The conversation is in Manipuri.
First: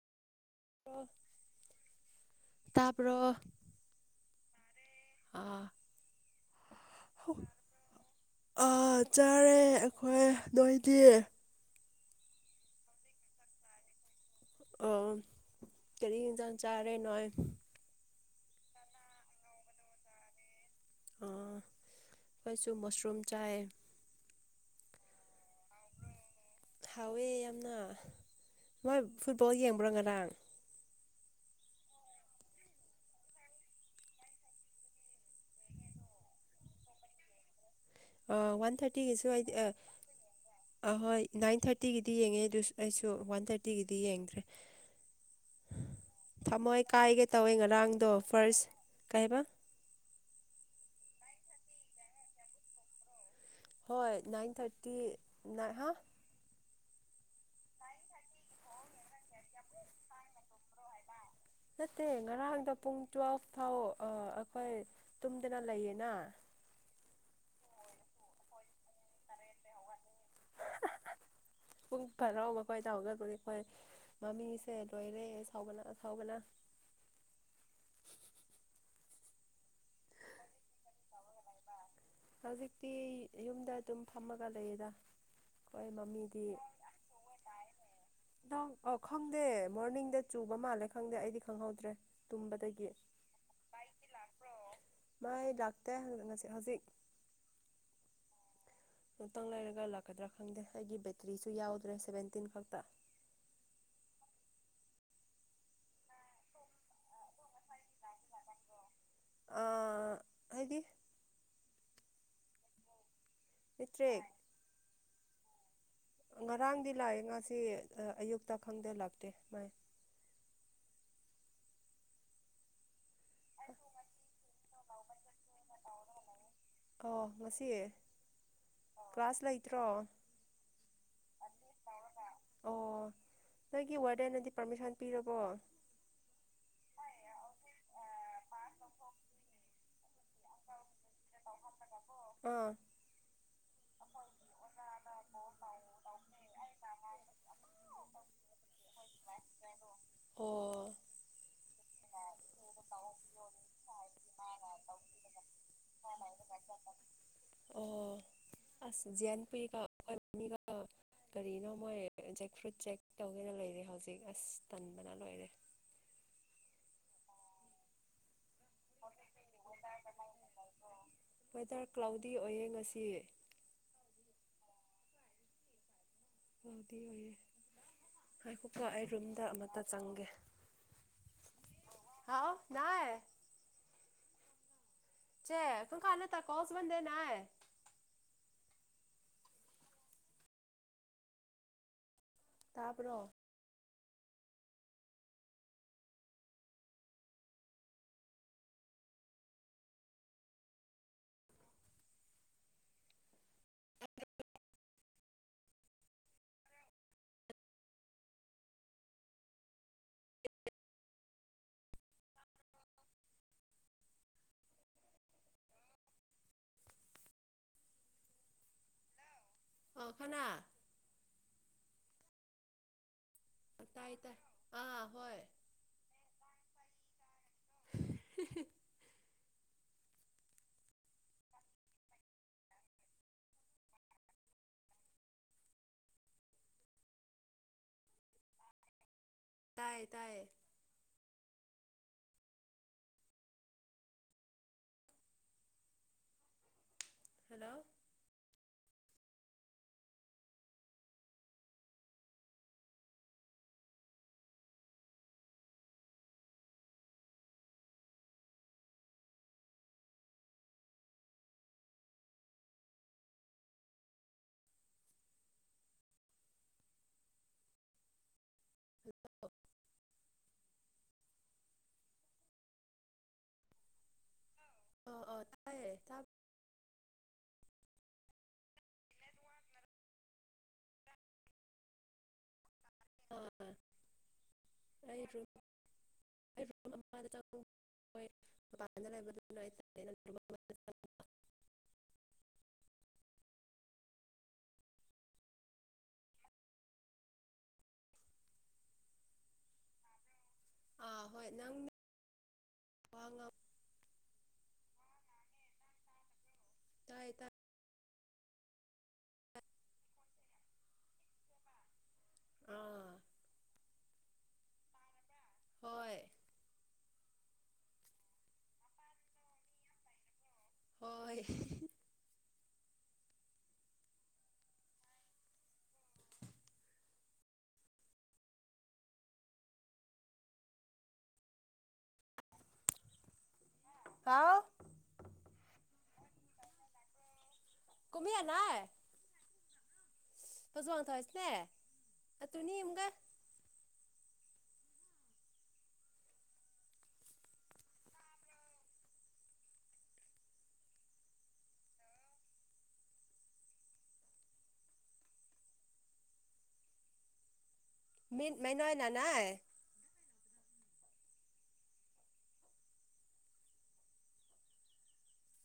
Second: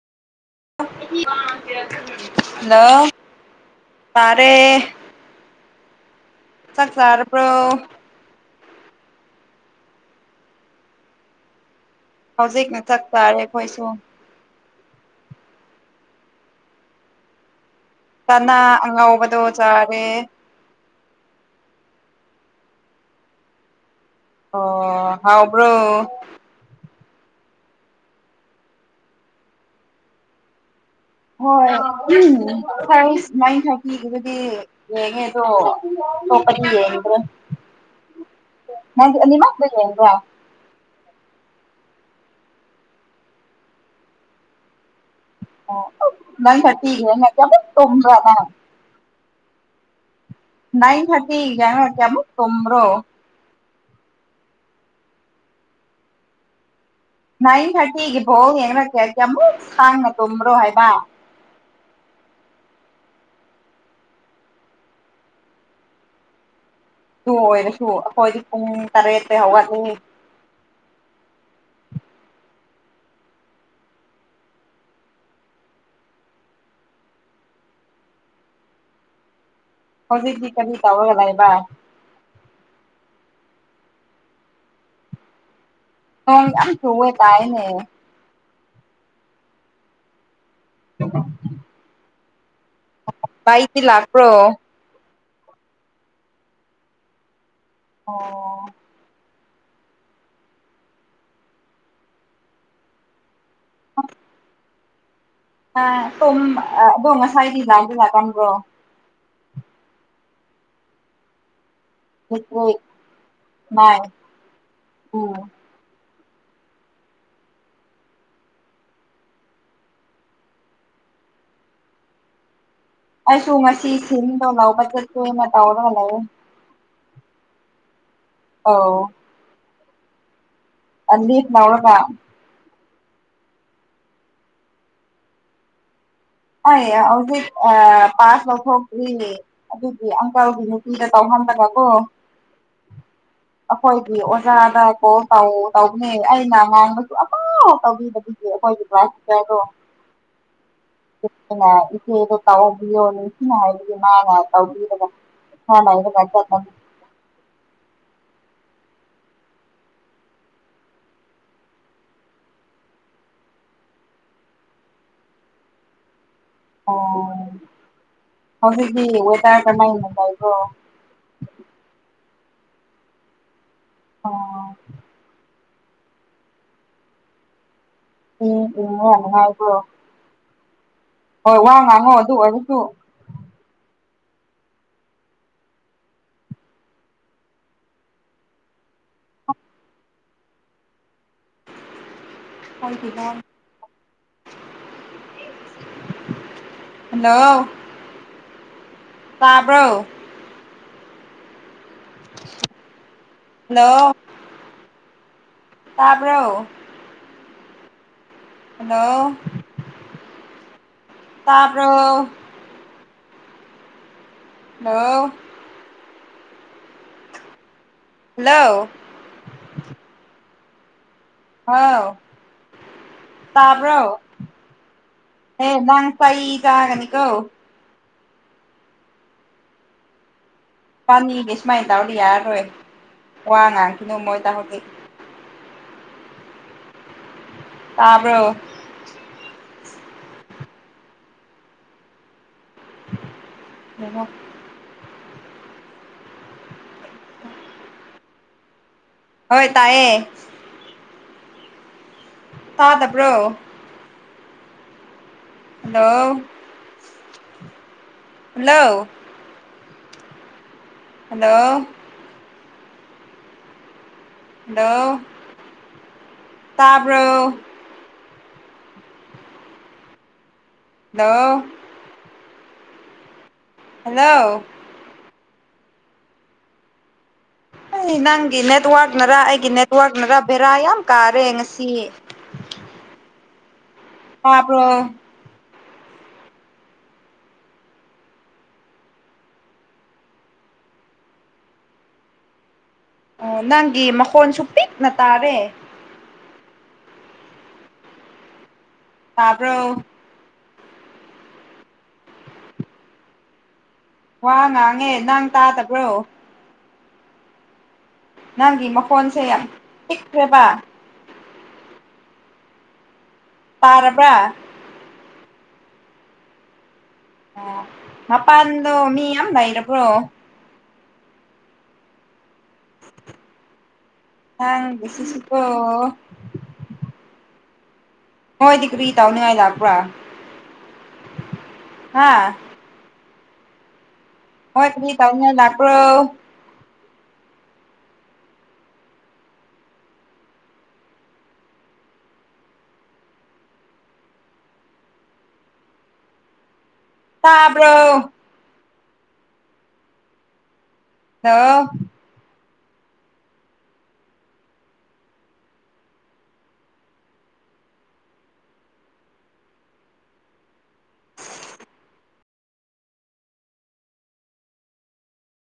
ꯋꯥ ꯍꯜꯂꯣ ꯇꯄꯔ ꯇꯥꯔꯦ ꯑ ꯆꯥꯛꯁꯔ ꯑ꯭ꯔꯣ ꯑꯥ ꯆꯥꯔꯦ ꯑꯩꯈꯣꯏ ꯅꯣꯏꯗꯤ ꯍꯧꯖꯤꯛꯅ ꯆꯠꯇꯥꯥꯔꯦ ꯑꯩꯈꯣꯏꯁꯨ ꯑꯣ ꯀꯔꯤ ꯍꯖꯥꯟ ꯆꯥꯔꯦ ꯅꯣꯏ ꯇꯅ ꯑꯕꯗꯨꯣ ꯆꯔꯦ ꯀꯣꯏꯁꯨ ꯃꯁꯔꯨꯝ ꯆꯥꯏ ꯑꯣ ꯍꯥꯎꯕ꯭ꯔꯣ ꯍꯥꯎꯋꯦ ꯌꯥꯝꯅ ꯍꯣꯏ ꯐꯨꯠꯕꯣꯜ ꯌꯦꯡꯕ꯭ꯔꯣ ꯉꯔꯥꯡ ꯍꯣꯏ ꯎ ꯑꯩ ꯁꯨꯃꯥꯏꯅ ꯊꯥꯕꯤꯈꯤꯕꯕꯨꯗꯤ ꯌꯦꯒꯦꯣ ꯊꯣꯄꯅꯤ ꯏꯇ꯭ꯔꯣ ꯑ ꯋꯥꯟ ꯊꯥꯔꯇꯤꯒꯤꯁꯨ ꯍꯥꯏꯗꯤ ꯌꯦꯡꯕ꯭ꯔꯥ ꯑꯍꯣꯏ ꯅꯥꯏꯟ ꯊꯥꯔꯇꯤꯒꯤꯗꯤ ꯌꯦꯡꯉꯦ ꯑꯗꯨ ꯑꯩꯁꯨ ꯋꯥꯟ ꯊꯥꯔꯇꯤꯒꯤꯗꯤ ꯌꯦꯡꯗ꯭ꯔꯦ ꯑꯣ ꯅꯥꯏꯟ ꯊꯝꯃꯣꯏ ꯊꯥꯔꯇꯤꯒꯤ ꯀꯥꯏꯒꯦ ꯌꯦꯡꯉ ꯇꯧꯋꯦ ꯀꯌꯥꯃꯨꯛ ꯉꯔꯥꯡꯗꯣ ꯇꯨꯝꯕ꯭ꯔꯥ ꯅꯪ ꯐꯥꯔꯁ ꯀꯥꯏꯕ ꯅꯥꯏ ꯍꯥꯗꯤꯤ ꯀꯣ ꯀꯦꯃꯣ ꯇꯣꯃ꯭ꯔꯣ ꯍꯣꯏ ꯅꯥꯏꯟ ꯊꯥꯔꯇꯤ ꯍꯥ ꯅꯥꯏꯟ ꯊꯥꯔꯇꯤꯒꯤꯐꯣ ꯌꯦꯡꯉ ꯀꯦ ꯍꯥꯏꯦ ꯑꯃꯨꯛ ꯁꯥꯡꯅ ꯇꯨꯝꯕ꯭ꯔꯣ ꯍꯥꯏꯕ ꯅꯠꯇꯦ ꯉꯔꯥꯡꯗ ꯄꯨꯡ ꯇꯔꯨ ꯐꯥꯎ ꯑꯩꯈꯣꯏ ꯇꯨꯝꯗꯅ ꯂꯩꯌꯦꯅ ꯑꯗꯨ ꯑꯣꯏꯔꯁꯨ ꯑꯩꯈꯣꯏꯗꯤ ꯄꯨꯡ ꯇꯔꯦꯇꯩ ꯍꯧꯒꯠꯂꯤ ꯄꯨꯡ ꯐꯔꯥꯎ ꯃꯈ ꯑꯩꯈꯣꯏ ꯆꯥꯎꯒꯄꯅꯤ ꯑꯩꯈꯣꯏ ꯃꯃꯤꯁꯦ ꯂꯣꯏꯔꯦ ꯁꯥꯎꯕꯅ ꯑꯁꯥꯎꯕꯅ ꯍꯧꯖꯤꯛꯇꯤ ꯀꯔꯤ ꯇꯧꯔꯒꯗꯥꯏꯕ ꯍꯧꯖꯤꯛꯇꯤ ꯌꯨꯝꯗ ꯑꯗꯨꯝ ꯐꯝꯃꯒ ꯂꯩꯌꯦꯗ ꯑꯩꯈꯣꯏ ꯍ ꯌꯥꯝ ꯊꯦ ꯇꯥꯏꯅꯦ ꯑ ꯈꯪꯗꯦ ꯃꯣꯔꯅꯤꯡꯗ ꯆꯨꯕ ꯃꯥꯜꯂꯦ ꯈꯪꯗꯦ ꯑꯩꯗꯤ ꯈꯪꯍꯧꯗ꯭ꯔꯦ ꯇꯨꯝꯕꯗꯒꯤ ꯂꯥꯏꯠꯇꯤ ꯂꯥꯛꯄ꯭ꯔꯣ ꯥꯛꯄ꯭ꯔꯣ ꯃꯥꯏ ꯂꯥꯛꯇ ꯉꯁꯤ ꯍꯧꯖꯤꯛ ꯑꯣ ꯉꯨꯇꯪ ꯂꯩꯔꯒ ꯂꯥꯛꯀꯗ꯭ꯔꯥ ꯈꯪꯗꯦ ꯑꯩꯒꯤ ꯕꯦꯇ꯭ꯔꯤꯁꯨ ꯌꯥꯎꯗ꯭ꯔꯦ ꯁꯚꯦꯟꯇꯤꯟ ꯈꯛꯇ ꯑ ꯑ ꯇꯨꯝ ꯑꯗꯣ ꯉꯁꯥꯏꯗꯤ ꯂꯥꯟꯗꯨ ꯂꯥꯛꯀꯟꯕ꯭ꯔꯣ ꯑ ꯍꯥꯏꯗꯤ ꯃꯤꯇ꯭ꯔꯦꯛ [unintelligible] ꯉꯔꯥꯡꯗꯤ ꯂꯥꯛꯑꯦ ꯉꯥꯁꯤ ꯑꯌꯨꯛꯇ ꯈꯪꯗ ꯂꯥꯛꯇꯦ ꯃꯥꯥꯏ ꯑꯩꯁꯨ ꯃ ꯁꯤ ꯇꯧ ꯂꯥꯎ ꯊꯅ ꯇꯧꯔꯂ ꯑ ꯉꯁꯤ ꯑꯧ ꯀ꯭ꯂꯥꯁ ꯂꯩꯇ꯭ꯔꯣ ꯑꯅꯤ ꯂꯧꯔꯕ ꯑꯣ ꯅꯣꯏꯒꯤ ꯋꯥꯔꯗꯔꯟꯅꯗꯤ ꯄꯥꯔꯃꯤꯁꯟ ꯄꯤꯔꯕꯣ ꯑ ꯍꯧꯖꯤꯛ ꯄꯥꯁ ꯂꯣꯛ ꯑꯗꯨꯗꯤ ꯑꯪꯀꯜꯒꯤ ꯅꯨꯄꯤꯗ ꯇꯧꯍꯟꯂꯒ ꯀꯣ ꯑꯥ ꯑꯩꯈꯣꯏꯒꯤ ꯑꯣꯖꯥꯗ ꯀꯣꯜ ꯇꯧꯕꯅꯦ ꯑꯩꯅ ꯉꯥꯡꯕꯁꯨ ꯑꯐ ꯇꯧꯕꯤꯕ ꯑꯩꯈꯣꯏꯒꯤ ꯗꯣ ꯑꯣ ꯏꯆꯦꯗꯣ ꯇꯧꯍꯕꯤꯌꯣ ꯅꯤꯡꯁꯤꯅ ꯍꯥꯏꯕꯒꯤ ꯃꯥꯅ ꯇꯧꯕꯤꯔꯒ [unintelligible] ꯑꯣ ꯑꯁ ꯌꯥꯟ ꯄꯀꯒ ꯀꯔꯤꯅꯣ ꯃꯣꯏ ꯖꯦꯛ ꯐ꯭ꯔꯨꯠ ꯆꯦꯛ ꯇꯧꯒꯦꯅ ꯂꯩꯔꯤ ꯍꯧꯖꯤꯛ ꯑꯁ ꯇꯟꯕꯅ ꯂꯣꯏꯔꯦ ꯑꯣ ꯍꯧꯖꯤꯛꯇꯤ ꯋꯦꯗꯔ ꯀꯃꯥꯏꯅꯣꯗꯥꯕ꯭ꯔꯣ ꯋꯦꯗꯔ ꯀ꯭ꯂꯥꯎꯗꯤ ꯑꯣꯏꯌꯦ ꯉꯁꯤ ꯑꯣ ꯍꯗꯤ ꯑꯣꯏꯌꯦ ꯏꯪ ꯍꯥꯏꯈꯣꯛꯀ ꯏꯪꯕ꯭ꯔꯥ ꯑꯩ ꯔꯨꯝꯗ ꯅꯨꯡꯉꯥꯏꯕ꯭ꯔꯣ ꯑꯃꯇ ꯆꯪꯒꯦ ꯍꯣꯏ ꯋꯥ ꯉꯥꯡꯉꯣ ꯑꯗꯨ ꯍꯥꯎ ꯑꯣꯏꯔꯁꯨ ꯅꯥꯏ ꯆꯦ ꯀꯨꯪ ꯈꯂ ꯇ ꯀꯣꯁꯕꯗꯦꯅꯥ ꯇꯥꯕ꯭ꯔꯣ [unintelligible] ꯍꯜꯂꯣ ꯇꯥꯕ꯭ꯔꯣ ꯍꯜꯂꯣ ꯇꯥꯔꯕꯣ ꯍꯜꯂꯣ ꯇꯥꯔꯕꯣ ꯍꯂꯣ ꯍꯜꯂꯣ [unintelligible] ꯍꯥꯎ ꯇꯥꯕ꯭ꯔꯣ ꯇꯥꯏ ꯇꯥꯏ ꯑꯥ ꯍꯣꯏ ꯑꯦ ꯅꯪ ꯆꯩ ꯆꯒꯅꯤ ꯀꯣ [inaudible] ꯄꯥꯅꯤꯒꯤ ꯁꯨꯃꯥꯏꯅ ꯇꯧꯍꯗꯤ ꯌꯥꯔꯔꯣꯏ ꯋꯥ ꯉꯥꯡꯈꯤꯅꯨ ꯃꯣꯏ ꯇꯥꯍꯗꯤ ꯇꯥꯕ꯭ꯔꯣ ꯇꯥꯏꯌꯦ ꯇꯌꯦ [unintelligible] ꯍꯜꯂꯣ ꯍꯣꯏ ꯇꯥꯏꯌꯦ ꯇꯥꯗꯕꯔꯣ ꯍꯜꯂꯣ ꯍꯜꯂꯣ ꯍꯜꯂꯣ ꯍꯜꯂꯣ ꯇꯥꯕ꯭ꯔꯣ [inaudible] ꯍꯜꯂꯣ ꯍꯜꯂꯣ ꯑꯣ ꯑꯣ ꯇꯥꯏꯌꯦ ꯇꯥ ꯅꯪꯒꯤ ꯅꯦꯠꯋꯥꯥꯛꯛꯅꯔ ꯑꯩꯒꯤ ꯅꯦꯠꯋꯥꯥꯛꯛꯅꯔ ꯕꯦꯔꯥ ꯌꯥꯝ ꯀꯥꯔꯦ ꯉꯁꯤ ꯇꯥꯕ꯭ꯔꯣ [unintelligible] [unintelligible] ꯆꯪ ꯑꯣ ꯅꯪꯒꯤ ꯃꯈꯣꯟꯁꯨ ꯄꯤꯛꯅ ꯇꯥꯔꯦ ꯇꯥꯕ꯭ꯔꯣ ꯑꯥ ꯍꯣꯏ ꯅꯪ ꯋꯥ ꯉꯥꯡꯉꯦ ꯅꯪ ꯇꯥꯗꯕ꯭ꯔꯣ ꯇꯥꯏ ꯇ ꯅꯪꯒꯤ ꯃꯈꯣꯟꯁꯦ ꯌꯥꯝ ꯄꯤꯛꯈ꯭ꯔꯦꯕ ꯑ ꯄꯥꯔꯔꯕ꯭ꯔ ꯍꯣꯏ ꯑ ꯃꯄꯥꯟꯗꯣ ꯃꯤ ꯌꯥꯝ ꯂꯩꯔꯕ꯭ꯔꯣ ꯍꯣꯏ ꯍꯥꯡꯁꯤꯁꯨꯄ ꯍꯣꯏꯇ ꯀ꯭ꯔꯔꯤ ꯇꯅꯤ ꯍꯥꯏꯣꯏꯗ ꯄꯨ꯭ꯔ ꯍꯥꯥ ꯀꯥꯎ ꯍꯣꯏ ꯇꯅ ꯂꯥꯛꯔꯣ ꯀꯨꯝꯃꯤ ꯌꯥ ꯅꯥꯏ ꯐꯖ ꯋꯥꯡ ꯊꯁꯤꯅꯦ ꯑꯗꯨꯅꯤ ꯑꯃꯨꯒ ꯇꯥꯕ꯭ꯔꯣ ꯍꯥꯎ ꯃꯤ ꯃꯅꯣꯣꯏꯅꯅꯥ